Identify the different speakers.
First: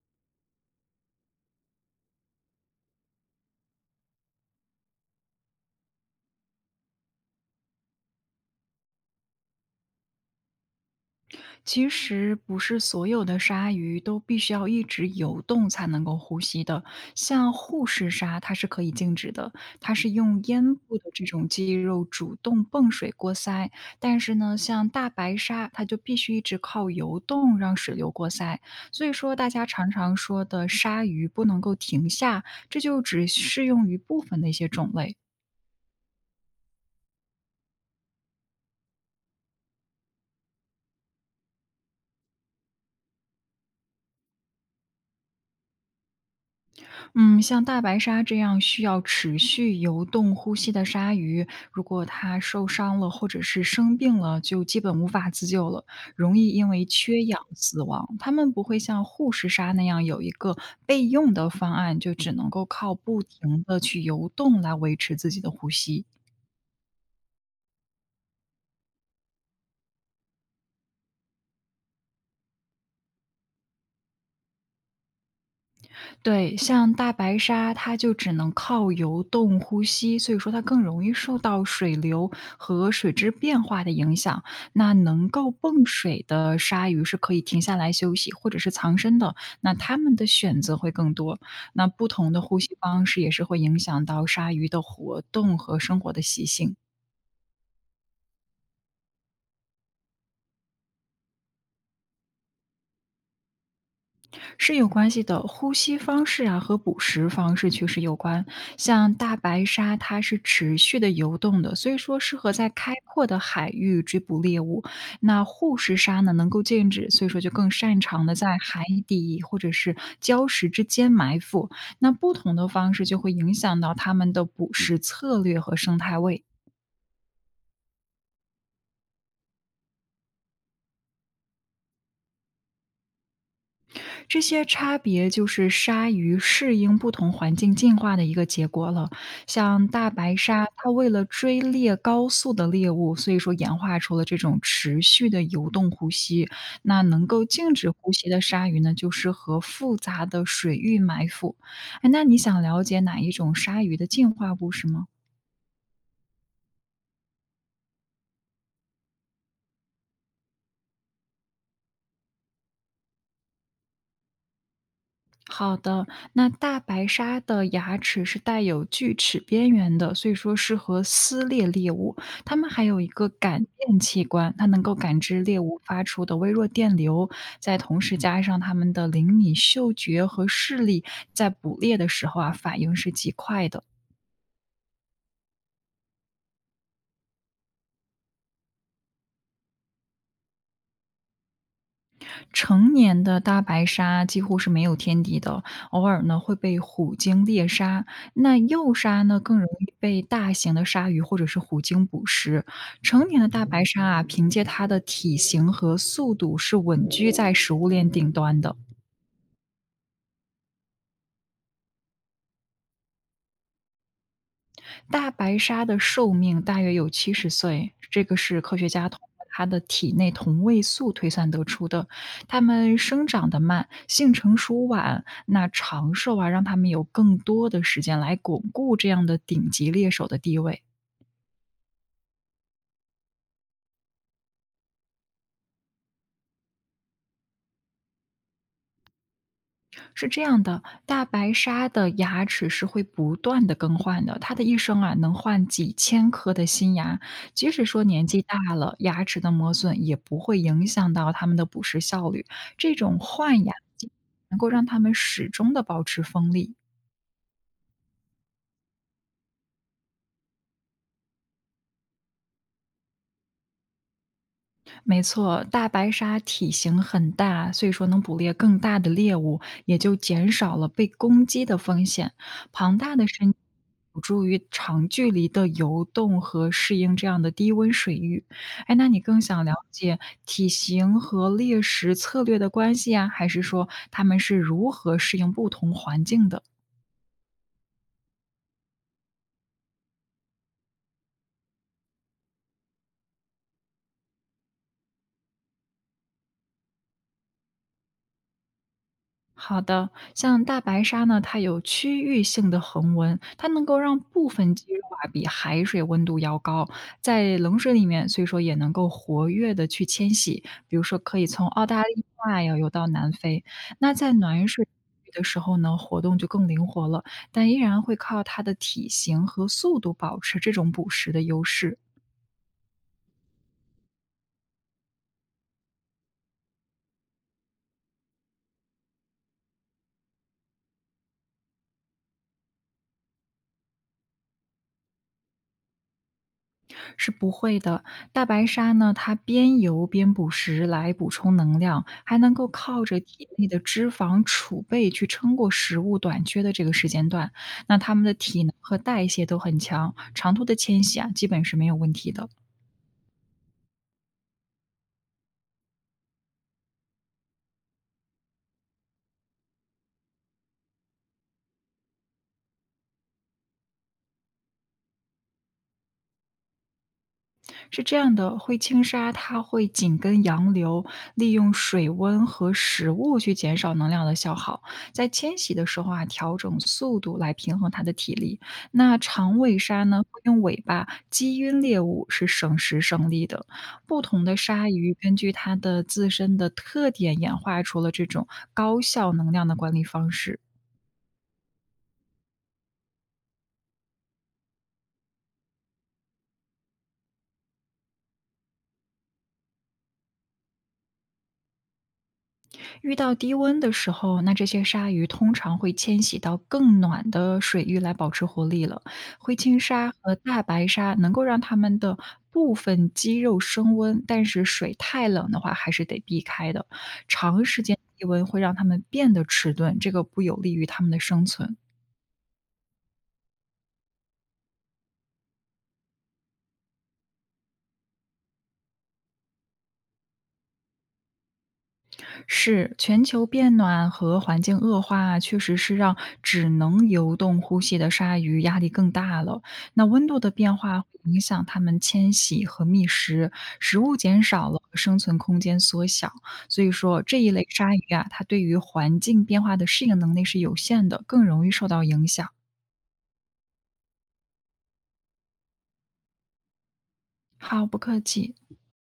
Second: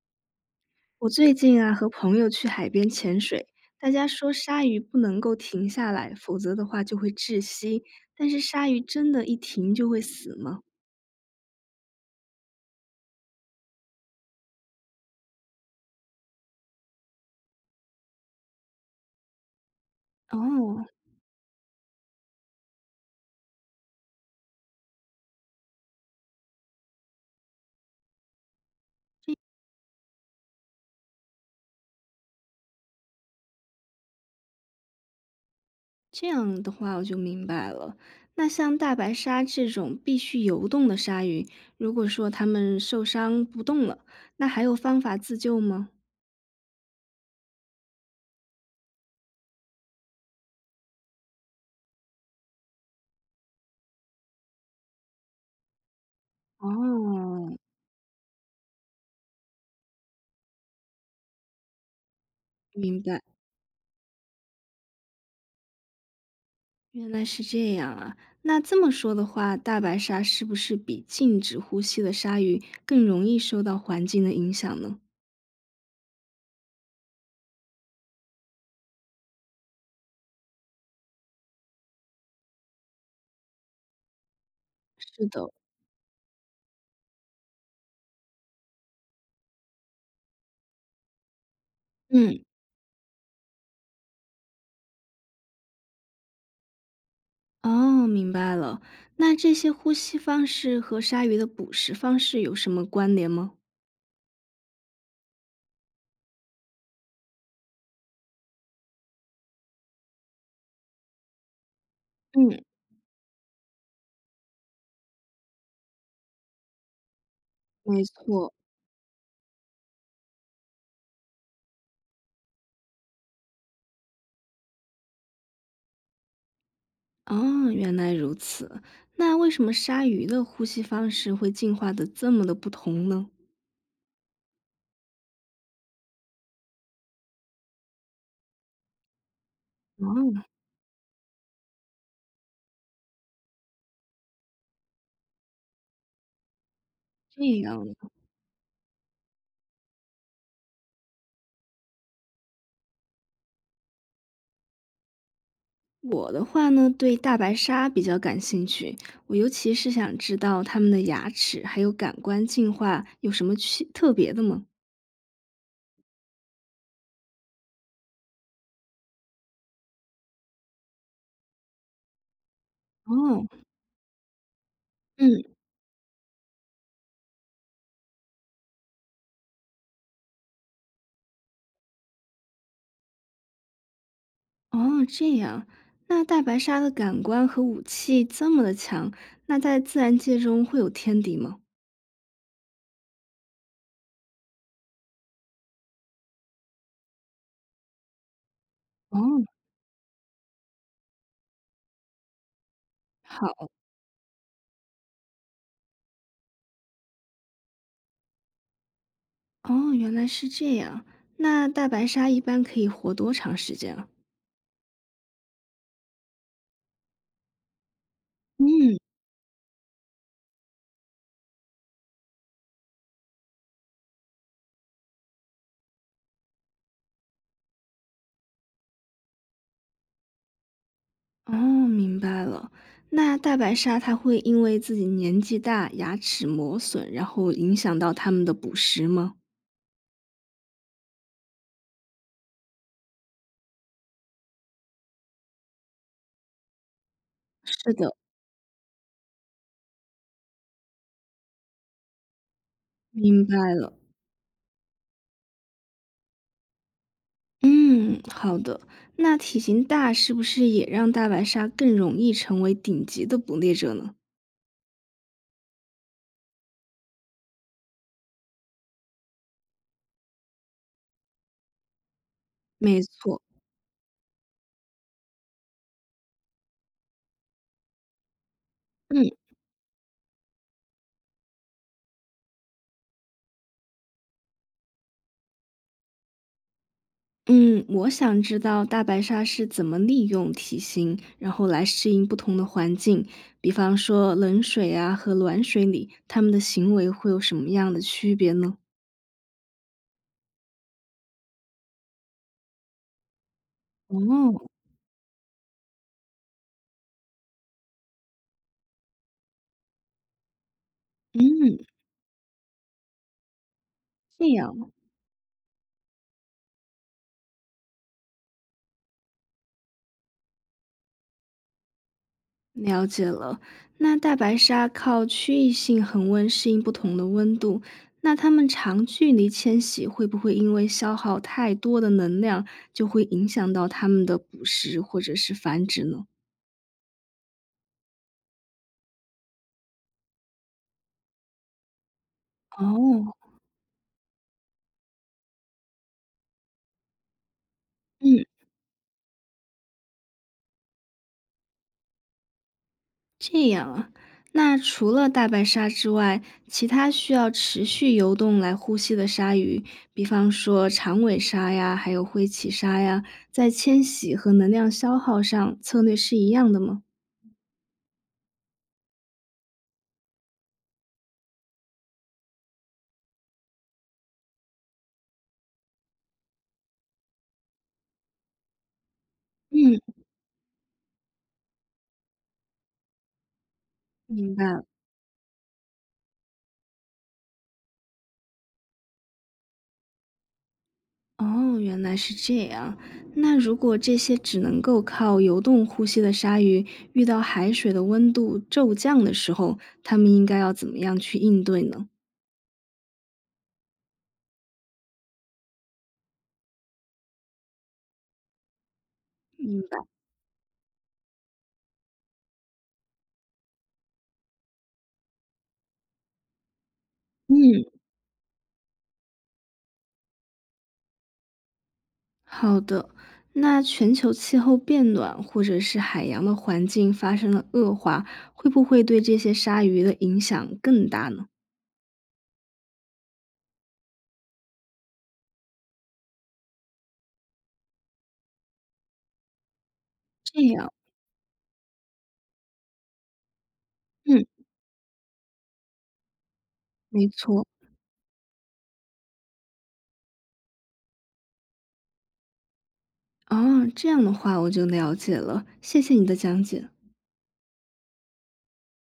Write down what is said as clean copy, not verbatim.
Speaker 1: 我最近啊，和朋友去海边潜水，大家说鲨鱼不能够停下来，否则的话就会窒息。但是鲨鱼真的一停就会死吗？
Speaker 2: 其实不是所有的鲨鱼都必须要一直游动才能够呼吸的，像护士鲨它是可以静止的，它是用咽
Speaker 1: 哦，
Speaker 2: 部的这种肌肉主动泵水过鳃。但是呢，像大白鲨，它就必须一直靠游动让水流过鳃。所以说，大家常常说的鲨鱼不能够停下，这就只适用于部分的一些种类。
Speaker 1: 这样的话我就明白了。那像大白鲨这种必须游动的鲨鱼，如果说它们受伤不动了，那还有方法自救吗？
Speaker 2: 嗯，像大白鲨这样需要持续游动呼吸的鲨鱼，如果它受伤了或者是生病了，就基本无法自救了，容易因为缺氧
Speaker 1: 哦，
Speaker 2: 死亡。它们不会像护士鲨那样有一个备用的方案，就只能够靠
Speaker 1: 明白。
Speaker 2: 不停的去游动来维持自己的呼吸。
Speaker 1: 原来是这样啊，那这么说的话，大白鲨是不是比静止呼吸的鲨鱼更容易受到环境的影响呢？
Speaker 2: 对，像大白鲨，它就只能靠游动呼吸，所以说它更容易受到水流和水质变化的影响。那
Speaker 1: 是
Speaker 2: 能够
Speaker 1: 的，
Speaker 2: 蹦水的鲨鱼是可以停下来休息，或者是藏身的，那它们的选择会更多。那不同的
Speaker 1: 嗯，
Speaker 2: 呼吸方式也是会影响到鲨鱼的活动和生活的习性。
Speaker 1: 哦，明白了。那这些呼吸方式和鲨鱼的捕食方式有什么关联吗？
Speaker 2: 是有关系的，呼吸方式啊和捕食方式确实有关。像大白鲨，它是持续的游动的，所以说适合
Speaker 1: 嗯，
Speaker 2: 在开阔的海域追捕猎物。那护士鲨呢，能够静止，所以说就更擅
Speaker 1: 没
Speaker 2: 长的
Speaker 1: 错。
Speaker 2: 在海底或者是礁石之间埋伏。那不同的方式就会影响到它们的捕食策略和生态位。
Speaker 1: 哦，原来如此。那为什么鲨鱼的呼吸方式会进化的这么的不同呢？
Speaker 2: 这些差别就是鲨鱼适应不同环境进化的一个结果了。像大白
Speaker 1: 哦，
Speaker 2: 鲨，它为了追猎高速的猎物，所以说演化出了这种持续的游动呼吸。那能
Speaker 1: 这
Speaker 2: 够静
Speaker 1: 样
Speaker 2: 止
Speaker 1: 啊。
Speaker 2: 呼吸的鲨鱼呢，就是和复杂的水域埋伏。哎，那你想了解哪一种鲨鱼的进化故事吗？
Speaker 1: 我的话呢，对大白鲨比较感兴趣，我尤其是想知道它们的牙齿还有感官进化有什么区特别的吗？
Speaker 2: 好的，那大白鲨的牙齿是带有锯齿边缘的，所以说适合撕裂猎物。它们还有一个
Speaker 1: 哦，
Speaker 2: 感电器官，它能够感知
Speaker 1: 嗯，
Speaker 2: 猎物发出的微弱电流，再同时加上它们的灵敏嗅觉和视力，在捕猎的时候啊，反应是极快的。
Speaker 1: 哦，这样，那大白鲨的感官和武器这么的强，那在自然界中会有天敌吗？
Speaker 2: 成年的大白鲨几乎是没有天敌的，偶尔呢会被虎鲸猎杀。那幼
Speaker 1: 哦，
Speaker 2: 鲨呢更容易被大型的鲨鱼或者是虎鲸捕食。成年的大
Speaker 1: 好，
Speaker 2: 白鲨啊，凭借它的体型和速度是稳居在食物链顶端的。
Speaker 1: 哦，原来是这样，那大白鲨一般可以活多长时间啊？
Speaker 2: 大白鲨的寿命大约有70岁，这个是科学
Speaker 1: 嗯。
Speaker 2: 家通过它的体内同位素推算得出的。它们生长得慢，性成熟晚，那长寿啊，让它们有更多的时间来巩固这样的顶级猎手的地位。
Speaker 1: 哦，明白了。那大白鲨它会因为自己年纪大，牙齿磨损，然后影响到它们的捕食吗？
Speaker 2: 是这样的，大白鲨的牙齿是会不断的更换的，它的一生啊能换几千颗的新牙。即使
Speaker 1: 是
Speaker 2: 说
Speaker 1: 的，
Speaker 2: 年纪大了，牙齿的磨损也不会影响到它们的捕食效率。这种
Speaker 1: 明
Speaker 2: 换
Speaker 1: 白
Speaker 2: 牙
Speaker 1: 了。
Speaker 2: 能够让它们始终的保持锋利。
Speaker 1: 嗯，好的。那体型大是不是也让大白鲨更容易成为顶级的捕猎者呢？
Speaker 2: 没错，大白鲨体型很大，所以说能捕猎更大的猎物，也就减少了被攻击的风险。庞
Speaker 1: 没
Speaker 2: 大的
Speaker 1: 错。
Speaker 2: 身有助于长距离的游动和适应这样的低温水域。哎，那你
Speaker 1: 嗯
Speaker 2: 更想了解体型和猎食策略的关系啊，还是说它们是如何适应不同环境的？
Speaker 1: 嗯，我想知道大白鲨是怎么利用体型，然后来适应不同的环境，比方说冷水啊和暖水里，它们的行为会有什么样的区别呢？
Speaker 2: 好的，像大白鲨呢，它有区域性的恒温，它能够让部
Speaker 1: 哦，
Speaker 2: 分肌肉啊比海水温度要高，在冷水里面，所以说也能够活跃的去迁徙，比如说可以从澳大利亚呀游到南非。那在
Speaker 1: 这
Speaker 2: 暖水
Speaker 1: 样，
Speaker 2: 的时候呢，活动就更灵活了，但依然会靠它的体型和速度保持这种捕食的优势。
Speaker 1: 了解了。那大白鲨靠区域性恒温适应不同的温度，那它们长距离迁徙会不会因为消耗太多的能量，就会影响到它们的捕食或者是繁殖呢？
Speaker 2: 是不会的。大白鲨呢，它边游边捕食来补充能量，还能够靠着
Speaker 1: 哦，
Speaker 2: 体内的脂肪储备去撑过食物短缺的这个时间段。那它们的
Speaker 1: 嗯。
Speaker 2: 体能和代谢都很强，长途的迁徙啊，基本是没有问题的。
Speaker 1: 这样啊，那除了大白鲨之外，其他需要持续游动来呼吸的鲨鱼，比方说长尾鲨呀，还有灰鳍鲨呀，在迁徙和能量消耗上策略是一样的吗？
Speaker 2: 是这样的，灰青鲨它会紧跟洋流，利用水温和食物去减少能量的消耗，在迁徙的时候啊，调整速度来平衡它的体力。那长尾
Speaker 1: 嗯，
Speaker 2: 鲨呢，会用尾巴击晕猎物，是省时省力的。不同
Speaker 1: 明
Speaker 2: 的
Speaker 1: 白了。
Speaker 2: 鲨鱼根据它的自身的特点，演化出了这种高效能量的管理方式。
Speaker 1: 哦，原来是这样。那如果这些只能够靠游动呼吸的鲨鱼，遇到海水的温度骤降的时候，它们应该要怎么样去应对呢？
Speaker 2: 遇到低温的时候，那这些鲨鱼通常会迁徙到更暖的水域来保持活力了。灰青
Speaker 1: 明白。
Speaker 2: 鲨和大白鲨能够让它们的部分肌肉升温，但是水太冷的话还是得避开的。长时
Speaker 1: 嗯，
Speaker 2: 间低温会让它们变得迟钝，这个不有利于它们的生存。
Speaker 1: 好的，那全球气候变暖或者是海洋的环境发生了恶化，会不会对这些鲨鱼的影响更大呢？
Speaker 2: 是，全球变暖和环境恶化啊确实是让只能游动呼吸的鲨鱼压力更大了。那温度的
Speaker 1: 这
Speaker 2: 变
Speaker 1: 样，
Speaker 2: 化会影响它们迁徙和觅食，食物减
Speaker 1: 嗯，
Speaker 2: 少了，生存空间缩小。所以说，
Speaker 1: 没
Speaker 2: 这一
Speaker 1: 错。
Speaker 2: 类鲨鱼啊，它对于环境变化的适应能力是有限的，更容易受到影响。
Speaker 1: 哦，这样的话我就了解了，谢谢你的讲解。
Speaker 2: 好，不客气。